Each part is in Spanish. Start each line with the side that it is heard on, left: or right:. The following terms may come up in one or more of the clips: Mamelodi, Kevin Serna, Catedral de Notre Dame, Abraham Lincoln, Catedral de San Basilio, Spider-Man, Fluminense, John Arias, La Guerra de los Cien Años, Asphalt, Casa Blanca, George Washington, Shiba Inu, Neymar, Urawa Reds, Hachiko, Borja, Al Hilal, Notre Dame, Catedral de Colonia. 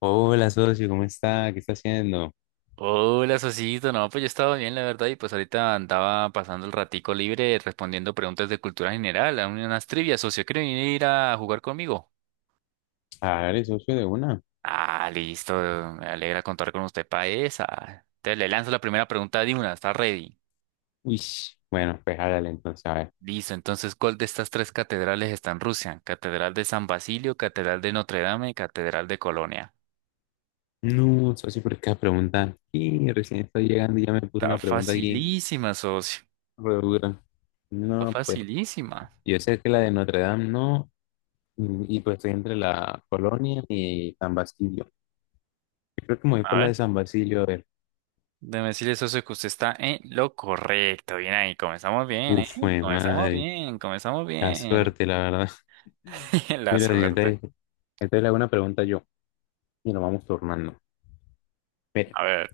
left: Hola, socio, ¿cómo está? ¿Qué está haciendo?
right: Hola, Sosito. No, pues yo estaba bien, la verdad, y pues ahorita andaba pasando el ratico libre respondiendo preguntas de cultura general, a unas trivias, socio. ¿Quiere venir a jugar conmigo?
left: Hágale, socio, de una.
right: Ah, listo. Me alegra contar con usted para esa. Te le lanzo la primera pregunta de una. ¿Está ready?
left: Uy, bueno, pues hágale entonces, a ver.
right: Listo. Entonces, ¿cuál de estas tres catedrales está en Rusia? Catedral de San Basilio, Catedral de Notre Dame y Catedral de Colonia.
left: No, socio, pero qué pregunta. Y recién estoy llegando y ya me puso
right: Está
left: una pregunta aquí,
right: facilísima, socio.
left: re dura.
right: Está
left: No, pues,
right: facilísima.
left: yo sé que la de Notre Dame no, pues estoy entre la Colonia y San Basilio. Yo creo que me voy
right: A
left: por la
right: ver.
left: de San Basilio, a ver.
right: Déjame decirle, socio, que usted está en lo correcto. Bien ahí, comenzamos bien, ¿eh?
left: Uf, fue
right: Comenzamos
left: madre,
right: bien, comenzamos
left: la
right: bien.
left: suerte, la verdad.
right: La
left: Mira,
right: suerte.
left: entonces, entonces le hago una pregunta yo, y nos vamos turnando. Mira.
right: A ver,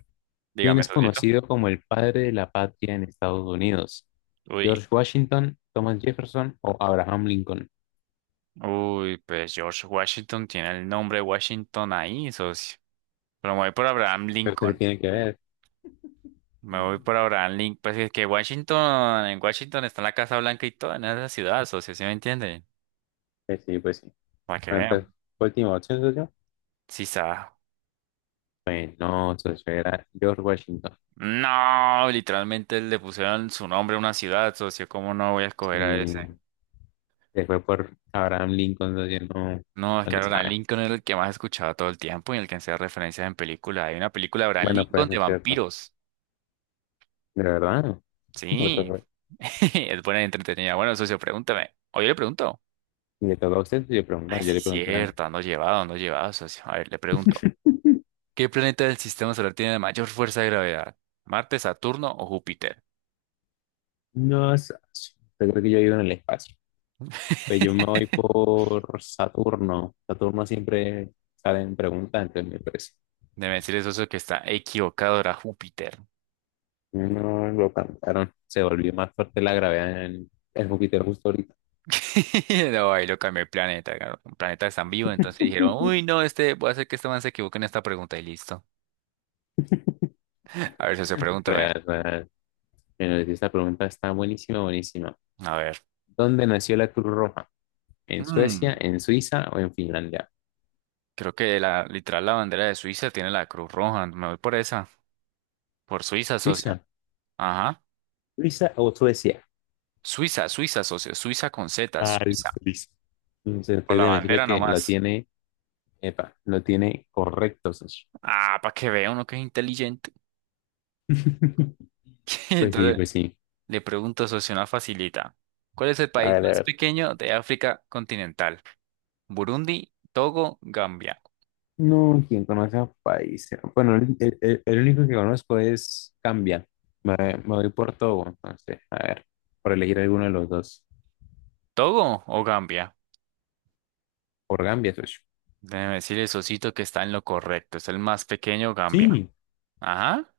left: ¿Quien
right: dígame,
left: es
right: socito.
left: conocido como el padre de la patria en Estados Unidos?
right: Uy,
left: ¿George Washington, Thomas Jefferson o Abraham Lincoln?
right: uy, pues George Washington tiene el nombre Washington ahí, socio. Pero me voy por Abraham
left: Pero eso qué
right: Lincoln.
left: tiene que
right: ¿Eh?
left: ver.
right: Me voy por Abraham Lincoln. Pues es que Washington, en Washington está la Casa Blanca y todo, en esa ciudad, socio, ¿sí me entiende?
left: Pues sí, pues sí.
right: Para que
left: Bueno, entonces,
right: vean.
left: última opción, socio.
right: Sí, sabe.
left: Pues no, socio, era George Washington.
right: No, literalmente le pusieron su nombre a una ciudad, socio. ¿Cómo no voy a escoger a ese?
left: Sí, se fue por Abraham Lincoln, socio, no,
right: No, es
left: no
right: que
left: le
right: Abraham
left: sabe.
right: Lincoln era el que más escuchaba todo el tiempo y el que hacía referencias en películas. Hay una película de Abraham
left: Bueno,
right: Lincoln
left: pues
right: de
left: es cierto.
right: vampiros.
left: De verdad, no. What the
right: Sí,
left: fuck.
right: es buena y entretenida. Bueno, socio, pregúntame. Oye, le pregunto.
left: Y le toca a usted, yo preguntar,
right: Ay,
left: yo
right: sí,
left: le pregunté antes.
right: cierto, ando llevado, socio. A ver, le pregunto. ¿Qué planeta del sistema solar tiene la mayor fuerza de gravedad? ¿Marte, Saturno o Júpiter?
left: No, socio, yo creo que yo vivo en el espacio. Pues yo me voy por Saturno. Saturno siempre sale en pregunta, entonces me parece.
right: Debe decirle, socio, que está equivocado, era Júpiter.
left: No lo cantaron. Se volvió más fuerte la gravedad en el Júpiter justo ahorita.
right: No, ahí lo cambié el planeta. Claro. Un planeta tan vivo, entonces dijeron, uy, no, este, voy a hacer que este man se equivoque en esta pregunta y listo. A ver si se pregúntame.
left: Real, real. Bueno, esta pregunta está buenísima, buenísima.
right: A ver.
left: ¿Dónde nació la Cruz Roja? ¿En Suecia,
right: Mm,
left: en Suiza o en Finlandia?
right: creo que la, literal la bandera de Suiza tiene la Cruz Roja. Me voy por esa. Por Suiza, socia.
left: Suiza,
right: Ajá.
left: Suiza o Suecia.
right: Suiza, Suiza, socio. Suiza con Z,
left: Ah,
right: Suiza.
left: listo, listo. Entonces,
right: Por
left: ustedes
right: la
left: deben decirle
right: bandera
left: que lo
right: nomás.
left: tiene, epa, lo tiene correcto, socio.
right: Ah, para que vea uno que es inteligente.
left: Pues sí,
right: Entonces,
left: pues sí.
right: le pregunto, socio, una facilita. ¿Cuál es el país
left: Hágale, a
right: más
left: ver.
right: pequeño de África continental? Burundi, Togo, Gambia.
left: No, ¿quién conoce a Paiza? Bueno, el único que conozco es Cambia. Me voy por todo, entonces, a ver, por elegir alguno de los dos.
right: ¿Togo o Gambia?
left: Por Gambia, socio.
right: Déjeme decirle, socito, que está en lo correcto. Es el más pequeño, Gambia.
left: Sí.
right: Ajá.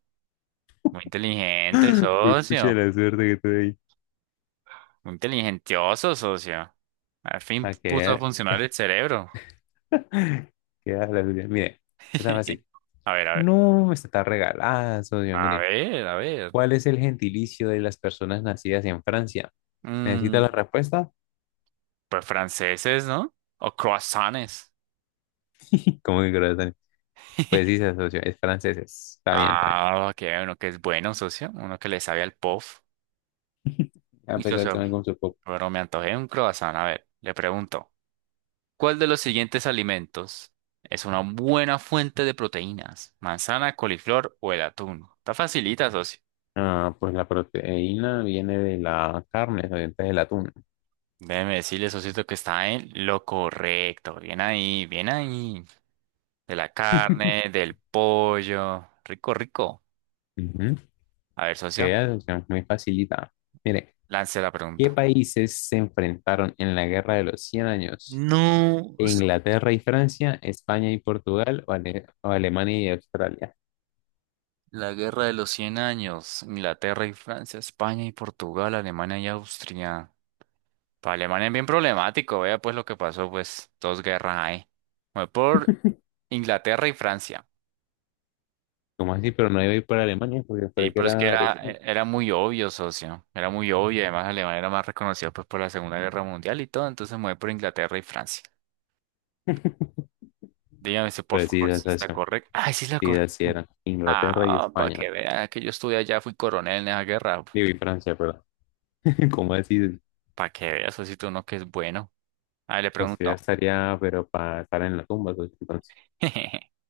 right: Muy inteligente,
left: Pues pucha
right: socio.
left: la suerte que tuve ahí.
right: Muy inteligentioso, socio. Al fin
left: A
right: puso a
left: que
right: funcionar el cerebro.
left: queda la suya. Mire, está fácil.
right: A ver, a ver.
left: No, esta está regalada, socio.
right: A
left: Mire,
right: ver, a ver.
left: ¿cuál es el gentilicio de las personas nacidas en Francia? ¿Necesita la
right: Mm,
left: respuesta?
right: pues franceses, ¿no? O croissants.
left: ¿Cómo que corazón? Pues sí, socio, es franceses. Está bien, está bien.
right: Ah, que uno que es bueno, socio. Uno que le sabe al POF.
left: A
right: Y
left: pesar de que
right: socio,
left: no con su.
right: pero me antojé un croissant. A ver, le pregunto. ¿Cuál de los siguientes alimentos es una buena fuente de proteínas? ¿Manzana, coliflor o el atún? Está facilita, socio.
left: Ah, pues la proteína viene de la carne, obviamente del atún.
right: Déjeme decirle, socito, que está en lo correcto. Bien ahí, bien ahí. De la carne, del pollo. Rico, rico.
left: Ujú.
right: A ver, socio,
left: Queda opción muy facilita. Mire,
right: lance la
left: ¿qué
right: pregunta.
left: países se enfrentaron en la Guerra de los 100 años?
right: No,
left: ¿Inglaterra y Francia, España y Portugal o, Ale- o Alemania y Australia?
right: la Guerra de los Cien Años, Inglaterra y Francia, España y Portugal, Alemania y Austria. Para Alemania es bien problemático, vea pues lo que pasó, pues dos guerras ahí. Fue por Inglaterra y Francia.
left: ¿Cómo así? Pero no iba a ir por Alemania porque
right: Y
left: creo que
right: pero es que
left: era
right: era,
left: agresión.
right: era muy obvio, socio, era muy obvio, además Alemania era más reconocida pues por la Segunda Guerra Mundial y todo, entonces me voy por Inglaterra y Francia. Dígame si por
left: Pues sí,
right: favor si
left: esa es
right: está
left: la.
right: correcto. Ay, sí es la
left: Sí,
right: correcta.
left: así era. Inglaterra y
right: Ah, para que
left: España.
right: vea que yo estuve allá, fui coronel en esa guerra.
left: Digo, y Francia, perdón. ¿Cómo así?
right: Para que veas, socio, si tú no que es bueno. A ver, le
left: O sea,
right: pregunto.
left: estaría, pero para estar en la tumba, pues, entonces.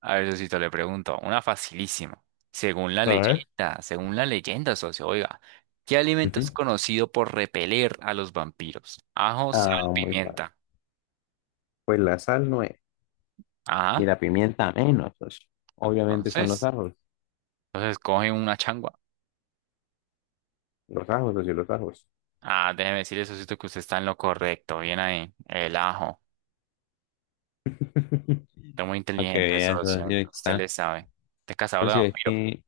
right: A ver, Sosito, le pregunto. Una facilísima.
left: A ver.
right: Según la leyenda, socio, oiga, ¿qué alimento
left: Ujú.
right: es conocido por repeler a los vampiros? Ajo, sal,
left: Ah, muy fácil.
right: pimienta.
left: Pues la sal no es. Y
right: Ajá.
left: la pimienta menos, socio. Obviamente son los
right: Entonces,
left: ajos.
right: entonces coge una changua.
left: Los ajos, socio, los ajos.
right: Ah, déjeme decirle, Sosito, que usted está en lo correcto. Bien ahí. El ajo. Está muy
left: Para que
right: inteligente,
left: veas, socio,
right: socio.
left: que
right: Usted
left: está.
right: le sabe. Usted es cazador de
left: Socio, es
right: vampiros.
left: que,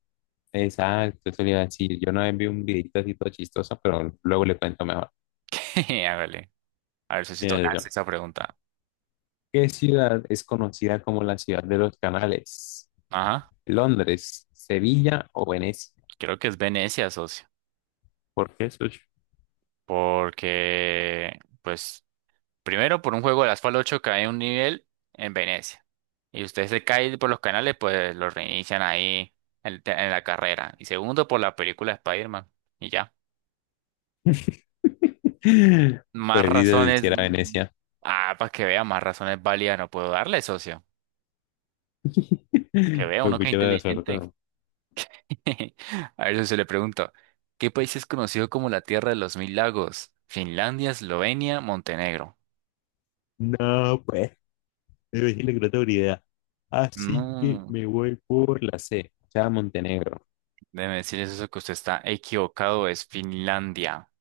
left: exacto, eso le iba a decir. Yo no vez vi un videito así todo chistoso, pero luego le cuento mejor.
right: Hágale. A ver, Sosito,
left: Mire,
right: lance
left: socio,
right: esa pregunta.
left: ¿qué ciudad es conocida como la ciudad de los canales?
right: Ajá.
left: ¿Londres, Sevilla o Venecia?
right: Creo que es Venecia, socio.
left: ¿Por qué, socio?
right: Porque, pues, primero por un juego de Asphalt 8 cae un nivel en Venecia. Y usted se cae por los canales, pues lo reinician ahí en, en la carrera. Y segundo, por la película Spider-Man. Y ya. Más
left: Pues sí, socio, si
right: razones.
left: era
right: Mm.
left: Venecia.
right: Ah, para que vea, más razones válidas no puedo darle, socio. Para que vea,
left: Pues
right: uno que es
left: mucha suerte.
right: inteligente. A ver, se le pregunto. ¿Qué país es conocido como la Tierra de los Mil Lagos? Finlandia, Eslovenia, Montenegro.
left: No, pues. Me imagino que no tengo ni idea. Así que
right: No.
left: me voy por la C, ya Montenegro.
right: Déjeme decirles eso que usted está equivocado, es Finlandia.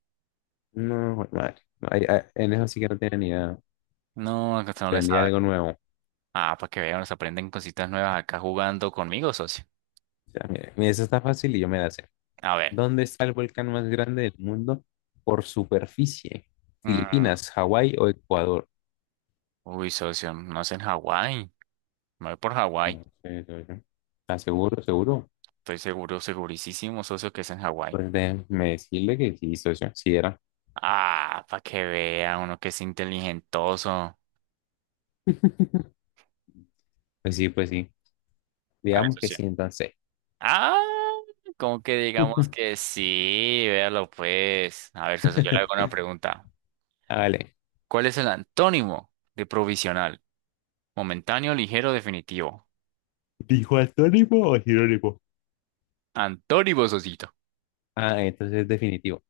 left: No, jue madre. No, ahí- ah, en eso sí que no tenía ni idea.
right: No, acá usted no le
left: Aprendí
right: sabe.
left: algo nuevo. O
right: Ah, para que vean, nos aprenden cositas nuevas acá jugando conmigo, socio.
left: sea, mira, mira, eso está fácil y yo me la sé.
right: A ver.
left: ¿Dónde está el volcán más grande del mundo por superficie?
right: Mm.
left: ¿Filipinas, Hawái o Ecuador?
right: Uy, socio, no es en Hawái. Me voy por Hawái.
left: No sé, socio. ¿Estás seguro, seguro?
right: Estoy seguro, segurísimo, socio, que es en Hawái.
left: Pues déjeme decirle que sí, socio. Sí era.
right: Ah, para que vea uno que es inteligentoso.
left: Pues sí, pues sí. Digamos
right: Eso
left: que
right: sí.
left: sí, entonces.
right: Ah, como que digamos que sí, véalo pues. A ver, socio, yo le hago una pregunta.
left: Vale.
right: ¿Cuál es el antónimo de provisional? Momentáneo, ligero, definitivo.
left: ¿Dijo antónimo o sinónimo?
right: Antonio Ososito.
left: Ah, entonces es definitivo.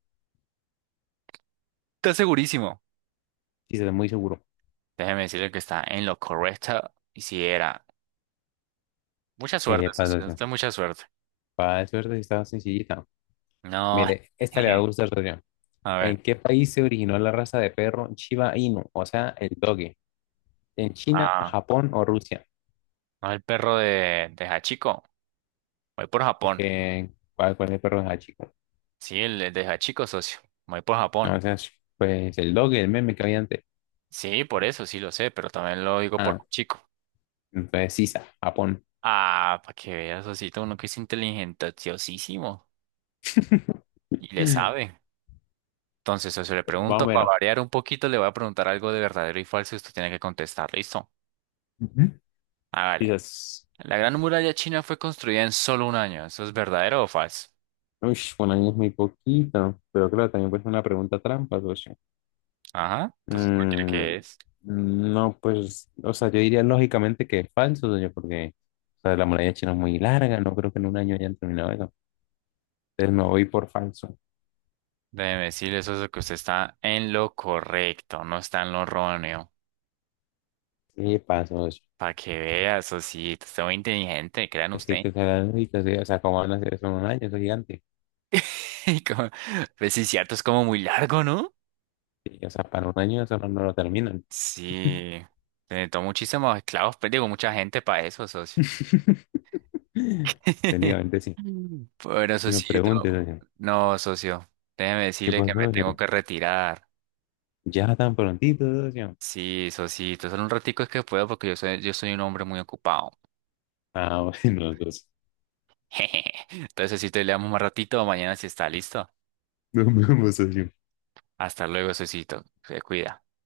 right: Está segurísimo.
left: Sí, se ve muy seguro.
right: Déjeme decirle que está en lo correcto. Y si era. Mucha suerte,
left: Para
right: socio.
left: socio.
right: Usted mucha suerte.
left: Para suerte, sí está sencillita.
right: No.
left: Mire, esta le va a gustar, socio.
right: A ver.
left: ¿En qué país se originó la raza de perro Shiba Inu? O sea, el doge. ¿En China,
right: Ah,
left: Japón o Rusia?
right: no es el perro de Hachiko. Voy por Japón.
left: ¿Cuál es el perro de chico?
right: Sí, el de Hachiko, socio. Voy por
left: O
right: Japón.
left: sea, pues el doge, el meme que había antes.
right: Sí, por eso, sí lo sé, pero también lo digo por
left: Ah,
right: Hachiko.
left: entonces Sisa, Japón.
right: Ah, para que veas, socito, uno que es inteligentísimo y le
left: Más
right: sabe. Entonces, eso le
left: o
right: pregunto, para
left: menos.
right: variar un poquito, le voy a preguntar algo de verdadero y falso y usted tiene que contestar. ¿Listo?
left: Ujú.
right: Hágale.
left: Quizás.
right: La Gran Muralla China fue construida en solo un año. ¿Eso es verdadero o falso?
left: Uy, bueno, ahí es muy poquito. Pero claro, también puede ser una pregunta trampa, socio.
right: Ajá. Entonces, cualquiera
left: Mm,
right: que es.
left: no, pues, o sea, yo diría lógicamente que es falso, doña, porque o sea, la muralla china es muy larga, no creo que en un año hayan terminado eso. Entonces me voy por falso.
right: Déjeme decirle eso es lo que usted está en lo correcto, no está en lo erróneo.
left: ¿Qué pasó? Eso.
right: Para que vea, eso sí, está muy inteligente, crean
left: Es que hay
right: usted.
left: que usar la lógica, sí. O sea, ¿cómo van a hacer eso en un año? Eso es gigante.
right: Y como- Pues sí, cierto, es como muy largo, ¿no?
left: Sí, o sea, para un año eso no lo terminan.
right: Sí. Se necesitó muchísimos esclavos, pero digo, mucha gente para eso, socio.
left: Técnicamente sí.
right: Bueno,
left: Uno pregunte,
right: Socito,
left: socio,
right: no, socio, déjeme
left: ¿qué
right: decirle que
left: pasó,
right: me tengo
left: socio?
right: que retirar.
left: Ya tan prontito, socio.
right: Sí, Socito, solo un ratico es que puedo porque yo soy un hombre muy ocupado.
left: Ah, bueno, entonces,
right: Entonces, Socito, le damos más ratito, mañana si está listo.
left: nos vemos, socio.
right: Hasta luego, Socito, se cuida.